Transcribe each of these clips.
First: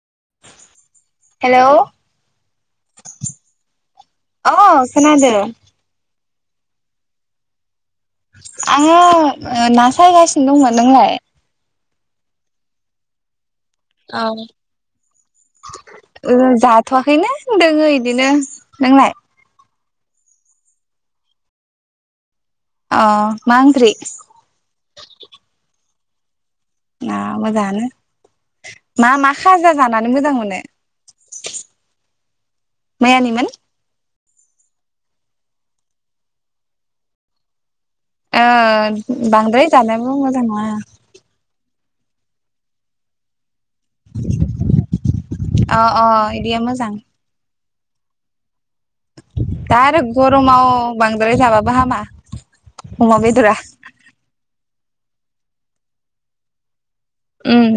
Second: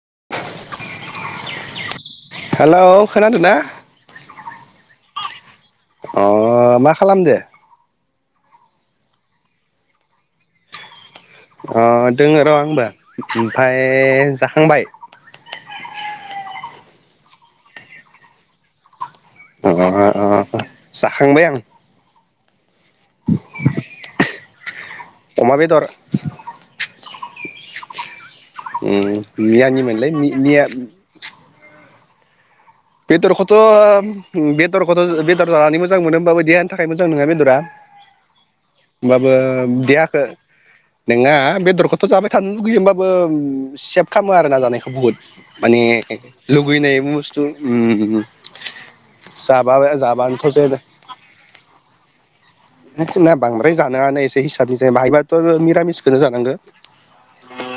[inaudible] हेल' अह हेलौ खोनादोंना खोनादों अह मा खालामदो आङो ना सायगासिनो दंमोन नोंलाय ओ दङ र' आंबो ओमफाय जाखांबाय थ'वाखैनो दोङो इदिनो नोंनाय अह अह जाखांबाय आं अह मा इंख्रि अमा [inaudible] ना मोजाङानो उम मा मा खाजा मियानिमोनलै जानानै मि मोजां मोनो मिया मैयानिमोन? बेदरखौथ' बेदरखौथ' बेदर जानानै मोजां मोनो होमबाबो देहानि थाखाय मोजां नङा बेदरा ओ होमबाबो बांद्राय जानायाबो देयाखो मोजां नङा नोंङा बेदरखौ जाबाय थानो लुगैयो होमबाबो सेभ खालामो आरो ना जानायखौ बुहुद अ माने अ इदिया मोजां लुगैनाय बुस्थु उम जाबा दा आरो जाबानोथ' गरमाव जेबो बांद्राय जाबाबो हामा अमा [unintelligible] बेदरा बांद्राय जानाङानो एसे हिसाबनि बाहाय हायोबाथ' निरामिसखौनो जानांगो उम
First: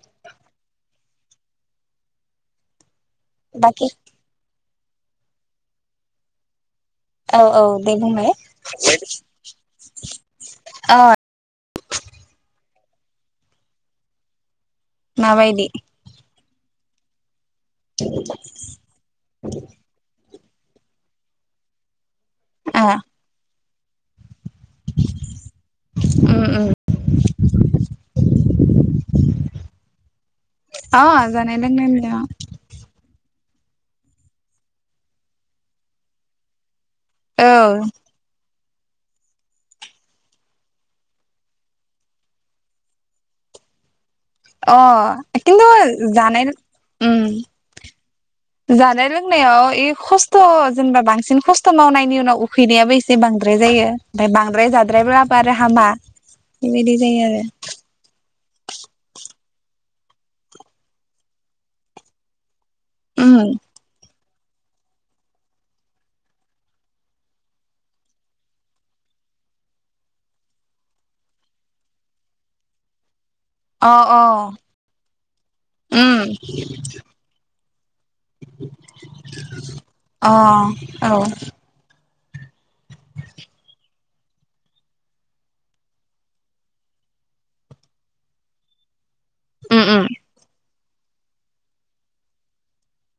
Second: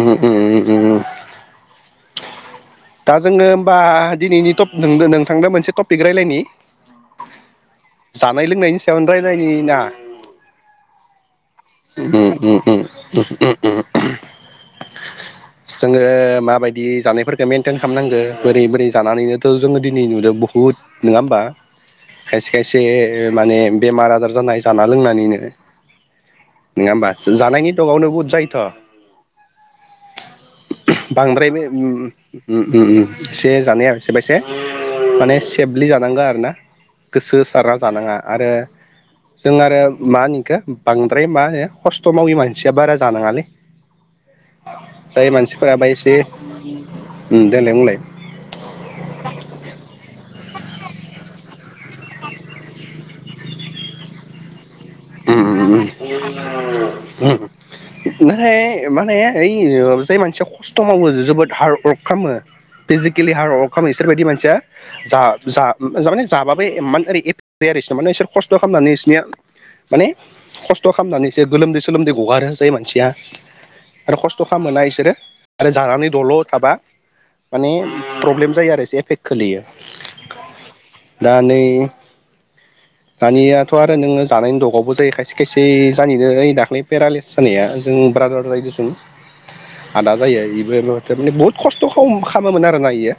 उम उम दा जोङो होमबा बाखि दिनैनि टप नोंदो नोंथांदो मोनसे टपिक रायलायनि औ औ दे बुंलाय जानाय लोंनायनि सायावनो रायलायनायनि ना अ उम उम उम उम उम उम उम माबायदि जोङो माबायदि जानायफोरखौ मेन टेन खालामनांगो बोरै बोरै जानानैनोथ' जोङो दिनै नुदों बहुद नङा होमबा खायसे खायसे ओ माने बेमार आजार जानाय जाना लोंनानैनो उम उम नङा होमबा जानायनि दगावनो बहुद जायोथ' अ बांद्राय जानाय बे उम लोंनायनिया उम एसे जानाया एसेबसे माने सेफलि जानांगा आरो ना गोसो औ सारा जानाङा आरो [unintelligible] जों आरो मा होनोखौ बांद्राय मा होनो खस्थ' मावि मानसिया बारा जानाङालै अ जाय मानसिफोराबा एसे [unintelligible] जानाय उम देलाय बुंलाय जानाय लोंनायाव खस्थ' जेनेबा बांसिन खस्थ' खस्थ' मावनायनि उनाव उखैनायाबो एसे बांद्राय जायो ओमफाय बांद्राय जादों उम उम जायो उफाय माने ओइ जाय मानसिया खस्थ' मावो जोबोद हार्दवर्क खामो। फिजिकिलि हार वर्क खामो बिसोरबायदि मानसि या जा जा माने जाबाबो एमान ओरै एब दैयारैसोमोन इसोर खस्थ' खामनानै इसनिया। माने खस्थ' खालामनानैसो गोलोमदै सोलोमदै गगारो जाय मानसिया उम अ आरो अ खस्थ' खालामोना इसोरो आरो जानानै उम दल' थाबा माने प्रब्लेम जायो आरो। एसे एफेक्ट खोलैयो। अ औ दा नै दानियाथ' आरो नोङो जानायनि दगाव ग' जायो खायसे खायसे जानिनो ओइ दाख्लै पेरालेस जानाया जों ब्रादारनायजिसोन उम उम आदा जायो इबो [unintelligible] माने बुहुत खस्थ' खम खामोमोन आरोना इयो।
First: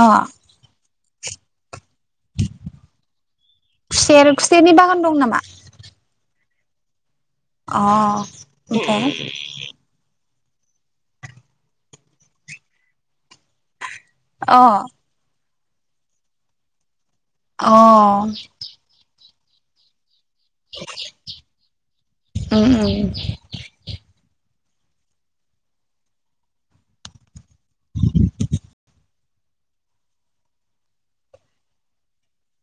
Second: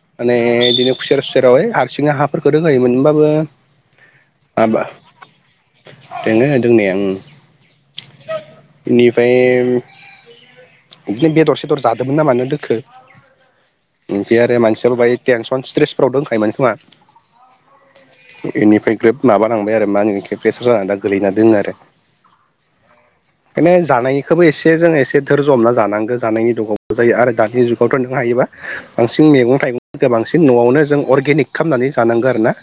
अ माने इदिनो खुसेेर सुसेराव ओय आ सिनो हाफोरखौ रोगायो मोन होमबाबो ओ खुसेर आ खुसेरनि बा बागान दं नामा दोङो दोंनाया उम। अ' बेखाय इदिनो बेदर सेदर जादोंमोन ना मानो दोखो ओमफ्राय आरो अ मानसियाबो बाहाय थेनस फ्रन सट्रेसफोराव दोंखायोमोन खोमा। अ' माबानांबाय आरो मा होनो बिखो? प्रेसार जानानै दा गोलैना दोङो आरो। उम खायनो जानायखौबो एस से जोङो एसे दोरज' हमना जानांगो। जानायनि दगावबो जायो आरो दानि जुगावथ' नों हायोबा बांसिन मैगं था थाइगं गोबांसिन न'आवनो जों अरगेनिक खालामनानै जानांगौ आरो ना।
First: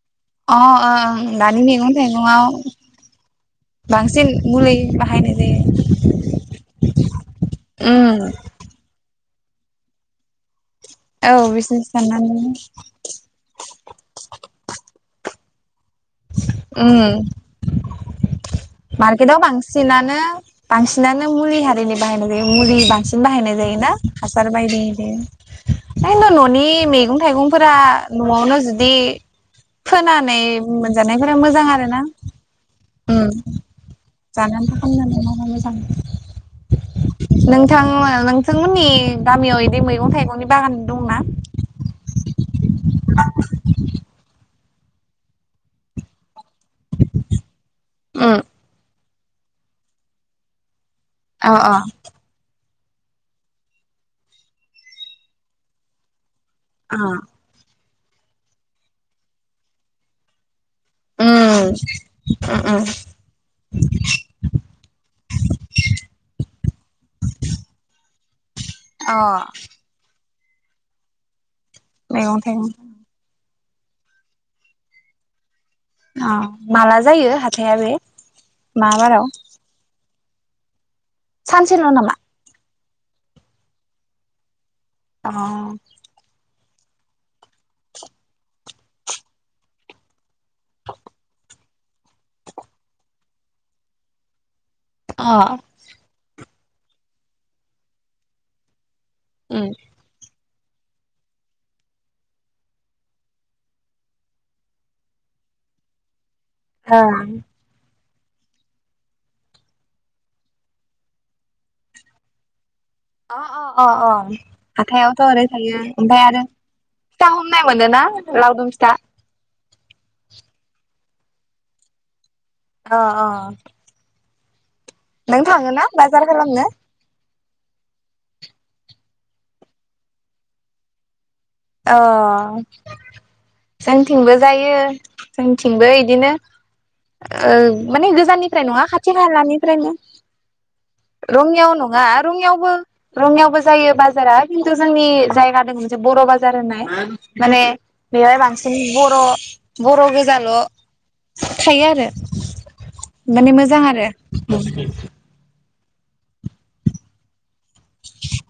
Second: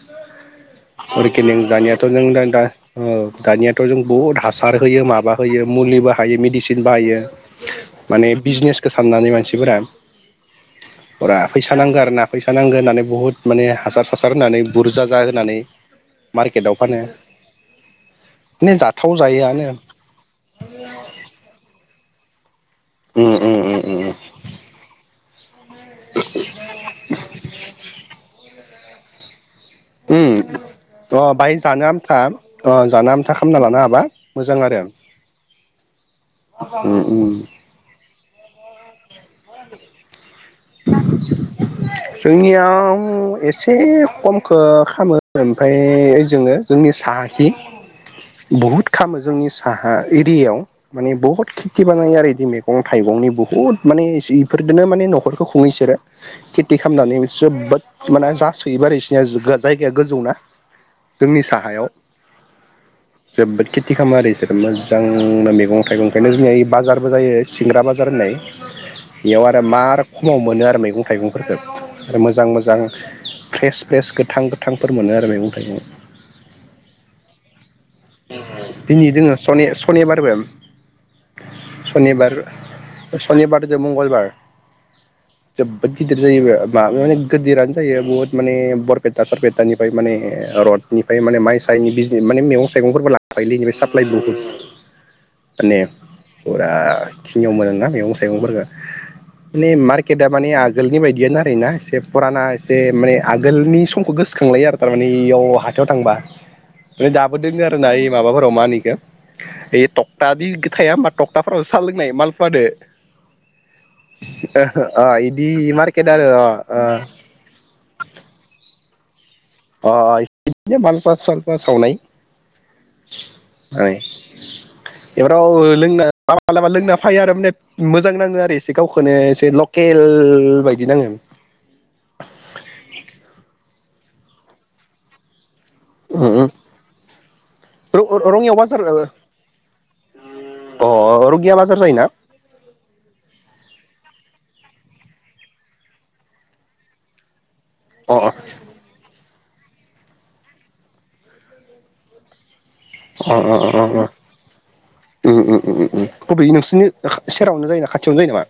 अ ओं दानि अरगेनिं मैगं दानिया थ' जों दा थाइगंआव दा औ दानियाथ' जों बांसिन बुहुद मुलि हासार होयो बाहायनाय माबा जायो होयो मुलि बाहायो मेडिसिन बाहायो। उम माने बिजनेसखौ साननानै मानसिफोरा [inaudible] फुरा फैसा बिजनेस नांगो आरो ना। साननानै फैसा नांगो होननानै बुहुद माने हासार हासार होनानै बुरजा जा होनानै। मारकेथाव फानो। माने जाथाव मारकेटाव जायोआनो बांसिनानो बांसिनानो मुलि हारिनि बाहायनाय जायो। मुलि बांसिन उम उम बाहायनाय उम जायोना उम हासार बायदि बे दांद न'नि मैगं थाइगंफोरा न'आवनो जुदि उम फोनानै अ मोनजानायफोरा बाहाय मोजां जानो आरो ना आमथा अ जानो उम। आमथा खालामना लानो हाबा मोजां जानानै आरो खामनानै मावना मोजां उम उम नोंथां नोंथांमोननि गामियाव इदि मैगं थाइगंनि बागान दंना जोंनियाव एसे खम ओ खामो ओमफाय जोङो जोंनि साहाथि उम बुहुद खामो जोंनि साहा एरियाव माने बुहुत अ अ खेथि बानायो आरो रेडिमेड। गं थाइगंनि बुहुथ माने जिफोरदोनो माने न'खरखौ खुङो इसोरो। खेथि अ खालामनानै जोबोद माने जासोयोबो आरो इसोरनिया जायगाया गोजौ ना। जोंनि साहायाव ओं जोबोद खेथि खालामो आरो इसोरो मोजांनो मैगं थाइगं ओंखायनो जोंनि बाजारबो जायो सिंग्रा बाजार होननाय। अ बेयाव आरो मार खमाव मोनो आरो मैगं थाइगंफोरखौ आरो मैगं मोजां थाइगं मोजां फ्रेस फ्रेस गोथां गोथांफोर मोनो आरो मैगं थाइगं। अ' माला जायो हा - दिनै जोङो सनि सनिबाद सानसेल' [unintelligible] नामा सनिबार सनिबारदो मंगलबार अ जोबोद गिदिर जायोबा। बा माने गोदिरानो जायो। बुहुत माने बरपेटा सरपेटानिफ्राय माने रडनिफ्राय माने मायस हायनि बिजनि माने मेगं थाइगंफोरबो लाफायोलै माने साप्लाय बुहुद आ फुरा खिनियाव मोनो ना। मैगं सायगंफोरखौ अ माने मारकेटा माने आग आगोलनि बायदियानो आरो ना एसे फुराना एसे माने आगोलनि समखौ गोसोखांलायो आरो थारमाने इयाव हा थायाव थांबा। ओमफ्राय होम दाबो दोङो आरो ना इ माबाफोराव मा होनो ओइ टक्टादि थाया होनबा टक्टाफोरावसो साल लोंनाय मालफुवादो अ अ अ अ अ हाथायावथ' ओरै इदि थायो मार्केट ओमफ्राय आरो अ अ फिथा हमनाय मोनो ना लावदुम फिथा। अ इदिनो मालपुवा सालपुवा सावनाय। अ अ नों बेबाराव थाङोना लोंना बाजार लामा खालामनो लामा लोंना फायो आरो माने मोजां नाङो आरो एसे गावखौनो एसे लकेल बायदि नाङो। अ जोंथिंबो जायो जोंनि थिंबो इदिनो उम ओ माने रङियाव गोजाननिफ्राय बाजार नङा अ खाथि खालानिफ्रायनो। रङिया रंङियाव बाजार नङा जायोना रंङियावबो रंङियावबो जायो बाजारा जोंनि जायगा दं मोनसे बर' बाजार होननाय माने अ बेवहाय बांसिन बर' बर' गोजाल' थायो आरो। अ माने अ मोजां आरो ओम ओम बबे नोंसोरनि सेरावनो जायोना खाथियावनो जायो नामा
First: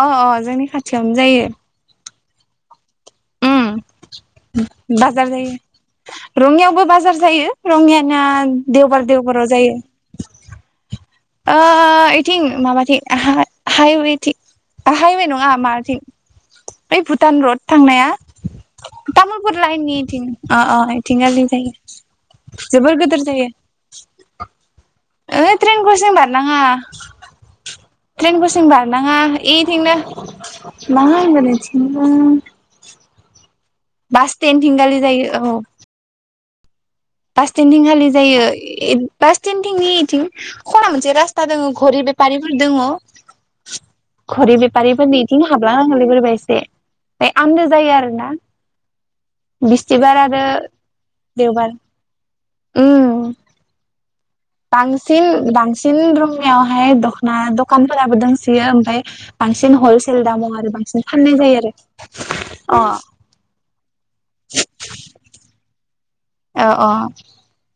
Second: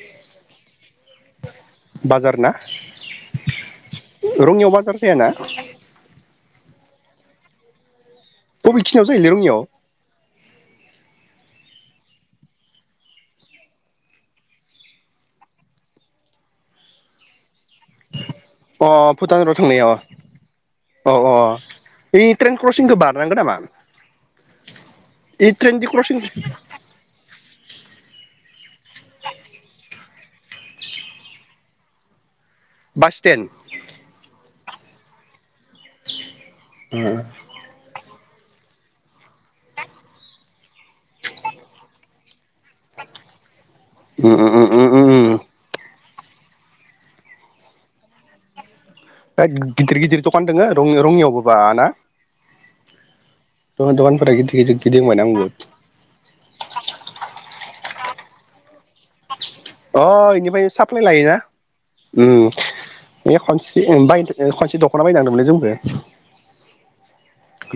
अ अ जोंनि खाथियावनो जायो बाजार ना? ओम रङियाव जायाना बाजार जायो रङियावबो बाजार जायो रङि याना बबेखिनियाव देवबार जायोलै देवबाराव रङियाव जायो। ओ इथिं माबाथिं हाइवेथिं। हाइवे नङा मारथिं बै भुटान रड थांनाया अ भुटान र' तामुलपुर थांनायाव लइननि इथिं अ अ इथिंगालि बे ट्रेन जायो। क्रसिंखौ जबोर गोदोर बारनांगौ जायो। नामा इ ओहो टेन ट्रेननि क्रसिं बारनाङा। ट्रेनक्रसिं बारनाङा इथिंनो मा होगोन इथिंबा बास स्टेन्ड? बास स्टेनड थिंगालि जायो औ उम बास स्टेन्दिं खालि जायो बास स्टेनडथिंनि इथिं खना मोनसे रासता दङ घरि दङ घरि उम उम उम बेफारिफोरनिथिं हाबलां नांगौ एसे आ आन्दो जायो आरोना। बे गिदिर बिस्थिबार गिदिर आरो दखान दङो रङियावबो बा देवबार ना? उम दखान दखानफोरा गिदिर गिदिर गिदिंबायना बांसिन आंबो बांसिन रुङियावहाय दखना दखानफोराबो दंसोयो ओमफ्राय बांसिन अ हलसेल दामाव इनिफ्राय आरो साप्लाय बांसिन लायोना फाननाय जायो आरो उम अ बे खनस्रि खनसे बाय खनसे दख'ना बायनोथादोंमोनलै जोंबो। अ अ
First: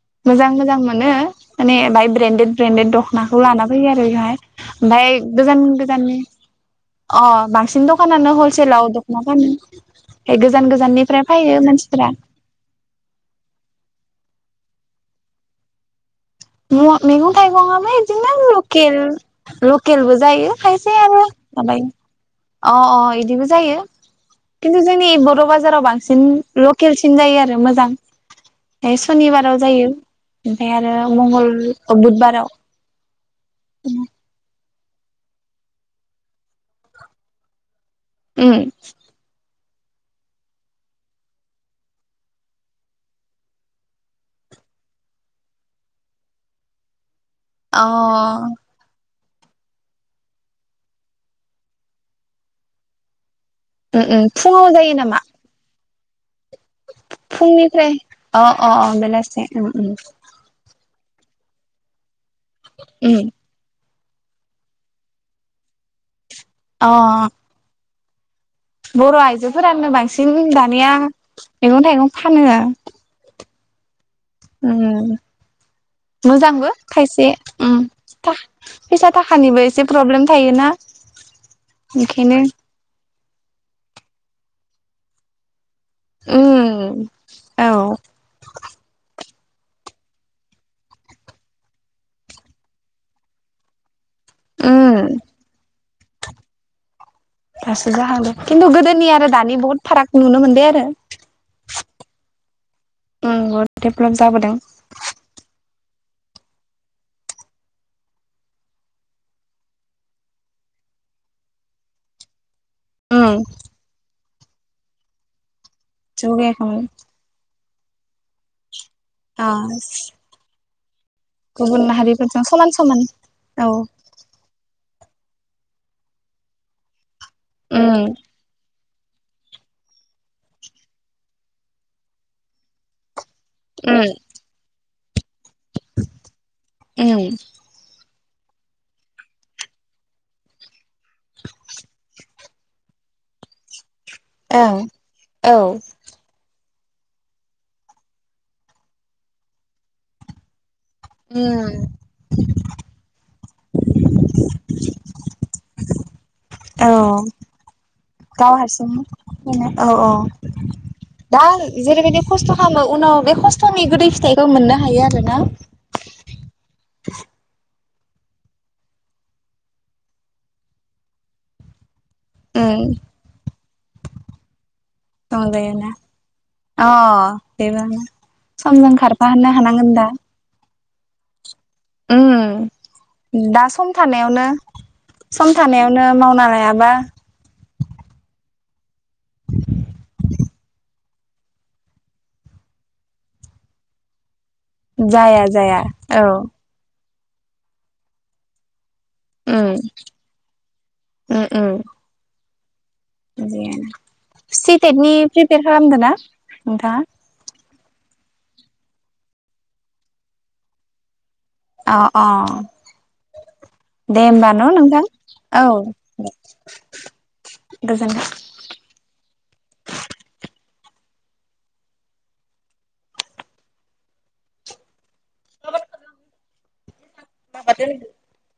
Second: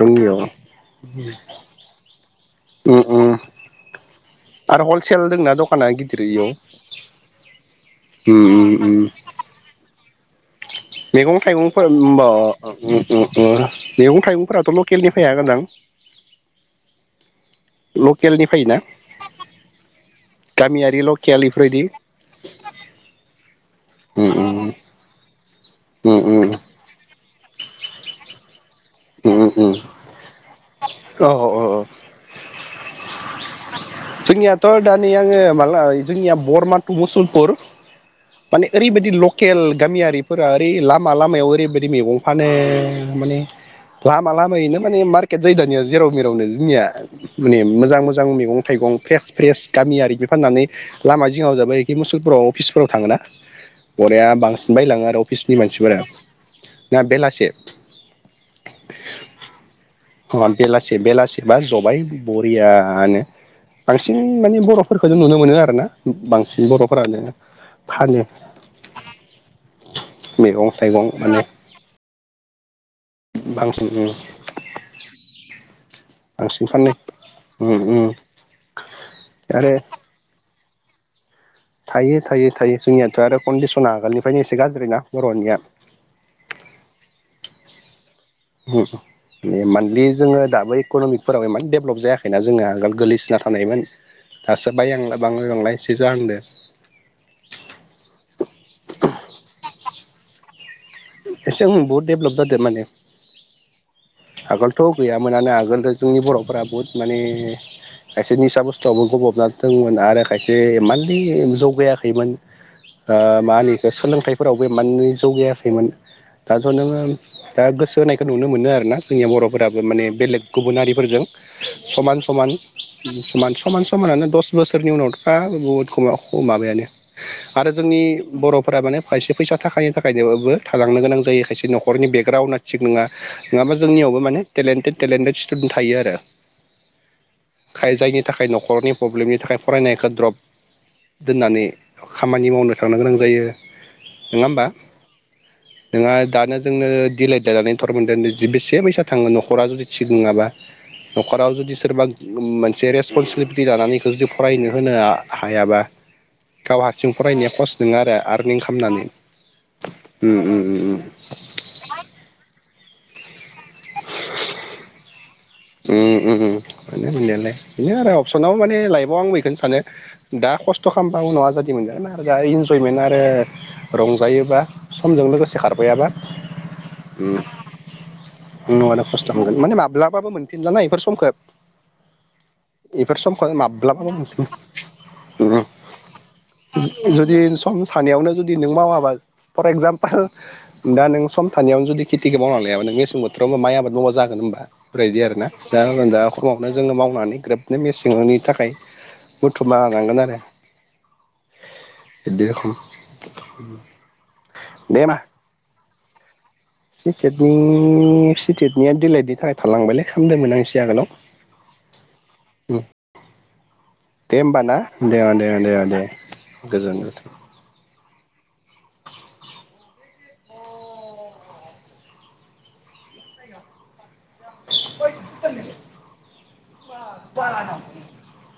रङियाव मोजां मोजां मोनो माने बाहाय ब्रेन्डेड ब्रेन्डेड उम उम दखनाखौ लान फैयो आरो बेवहाय। आरो हलसेल दंना दखाना गिदिर इयाव अ बांसिन दखानानो उम उम हलसेलाव उम दखना फानो। ओमफ्राय गोजान गोजाननिफ्राय मैगं फैयो थाइगंफोर मानसिफोरा होमबा ओम ओम ओम मैगं थाइगंफोराथ' लकेलनि फैयागोनदां? म मैगं थाइगंआबो इदिनो फैयोना लकेल लकेलबो जायो खायसे गामियारि आरो लकेल इफोरबायदि माबायो अ अ इदिबो जायो। उम उम खिन्थु जोंनि बर' बाजाराव बांसिन उम लकेलसिन जायो आरो मोजां बे उम उम सनिबाराव उम जायो ओमफ्राय आरो औ मंगल औ अ बुधबाराव। उम जोंनियाथ' दा नै आङो माला जोंनिया बरमान टु मुसलपुर। माने ओरैबायदि लकेल गामियारिफोरा ओरै लामा लामायाव ओरैबायदि मैगं फानो माने लामा लामायैनो माने मार्केट जायो दानिया जेराव मेरावनो जोंनिया माने अ मोजां मोजां मैगं। थाइगं फ्रेस फ्रेस गामियारि बि फाननानै लामा जिङाव जाबायि मुसुलफोराव अफिसफोराव थाङोना। उम उम अराया फुङाव बांसिन जायो बायलाङो नामा आरो अफिसनि मानसिफोरा। ना बेलासे फुंनिफ्राय अ अ अ बेलासि उम उम। बेलासि बेलासिबा जबाय बरियानो। उम बांसिन माने बर'फोरखौ जों नुनो मोनो आरोना बांसिन अ बर'फोरानो फानो बर' आइजोफोरानो बांसिन मैगं दानिया थाइगं माने मैगं थाइगं फानो। बांसिन [unintelligible] बांसिन मोजांबो फानो खायसे उम फैसा थाखानिबो आरो एसे प्रब्लेम थायोना। थायो ओंखायनो थायो थायो जोंनियाथ' आरो कन्डिसना आगोलनिफ्रायनो एसे गाज्रि ना बर'निया। उ औ। [unintelligible] [unintelligible] जोङो दाबो इक'न'मिकफोराव इमान डेभेलप जायाखैना जोङो आगोल गोलैसोना थानायमोन। दासो बाय उम [unintelligible] दासो जाहांदो खिन्थु गोदोनि आरो दानि बहुत फाराग नुनो मोनदों आरो। एसे उम बहुद दडेभलप जादों माने उम बहुद डेभलप जाबोदों आगोलथ' गैयामोनानो आगोल जोंनि बर'फोरा बहुद माने खायसे निसा बुस्थुआवबो गबबना दंमोन आरो खायसे मान्थलि जौगायाखैमोन। ओ उम मा होनो इखौ सोलोंथाइफोरावबो इमान जौगायाखैमोन दाथ' जौगायाखैमोन नोङो दा गोसो होनायखौ नुनो मोनो आरो ना जोंनिया अ बर'फोराबो माने बेलेग गुबुन हारि फोरजों गुबुन समान माहारिफोरजों समान समान समान औ समान समानानो दस बोसोरनि उनाव [unintelligible] आरो उम जोंनि बर'फोरा माने खायसे फैसा थाखानि थाखायनोबो थालांनो गोनां जायो खायसे न'खरनि बेकग्राउडा थिग नङा। नङाबा उम जोंनियावबो माने टेलेन्टेड टेलेन्टेड स्टुडेन्ट थायो आरो। [unintelligible] खाय जायनि थाखाय न'खरनि प्रब्लेमनि थाखाय फरायनायखौ द्रप दोननानै। खामानि मावनो थांनो गोनां जायो नङा होमबा। ओं औ। नोंहा दानो जोंनो दिलाइ दाजानायनि थर मोनदों बेसे फैसा थाङो न'खरा जुदि थिग नङाबा। न'खराव जुदि उम सोरबा मोनसे रेसपनसिबिलि [unintelligible] लानानैखौ जुदि फरायनो होनो हायाबा। गाव हारसिं औ फरायनाया खस नङा आरो गाव आर्निं हारसिं खालामनानै औ औ। उम उम दा जेरैबायदि खस्थ' खालामो। उनाव बे खस्थ'नि गोदै फिथाइखौ मोननो हायो आरो ना। बिनो आरो अपसनाव माने लाइफआव आं बेखौनो सानो दा खस्थ' खालामबा उनाव आजादि मोनजागोन ना दा उम इन्जयमेन्ट आरो रंजायोबा समजों लोगोसे संजायोना खारफायाबा [unintelligible] न'नो खस्थ' खारफानो मोनगोन माने हानांगोन दा माब्लाबाबो मोनफिनलाना इफोर समखौ। उम इफोर समखौ दा सम माब्लाबाबो थानायावनो [unintelligible] सम ओम थानायावनो मावना लायाबा हु जुदि सम थानायावनो जुदि नों मावाबा फर एगजामपोल दा नों सम थानायावनो जुदि खेथिखौ मावना लायाबा नों मेसें बोथोराव माइ आबाद मावबा जागोन [unintelligible] जाया। [unintelligible] जाया औ जोङो मावनानै ग्रोबनो मेसेंनि थाखाय। उम बुथुमना लांगोन आरो उम उम इदि सि दे टेटनि होमबा प्रिपेयार खालामदों ना? नोंथाङा सिटेटनि सिटेटनिया दिलाइटनि थाखाय थालांबायलै खालामदोंमोन आं एसे आगोलाव। अ अ। दे होमबा न' ना नोंथां दे दे औ। दे दे गोजोननाय थाबाय। गोजोन्थों। [unintelligible] [unintelligible] [unintelligible]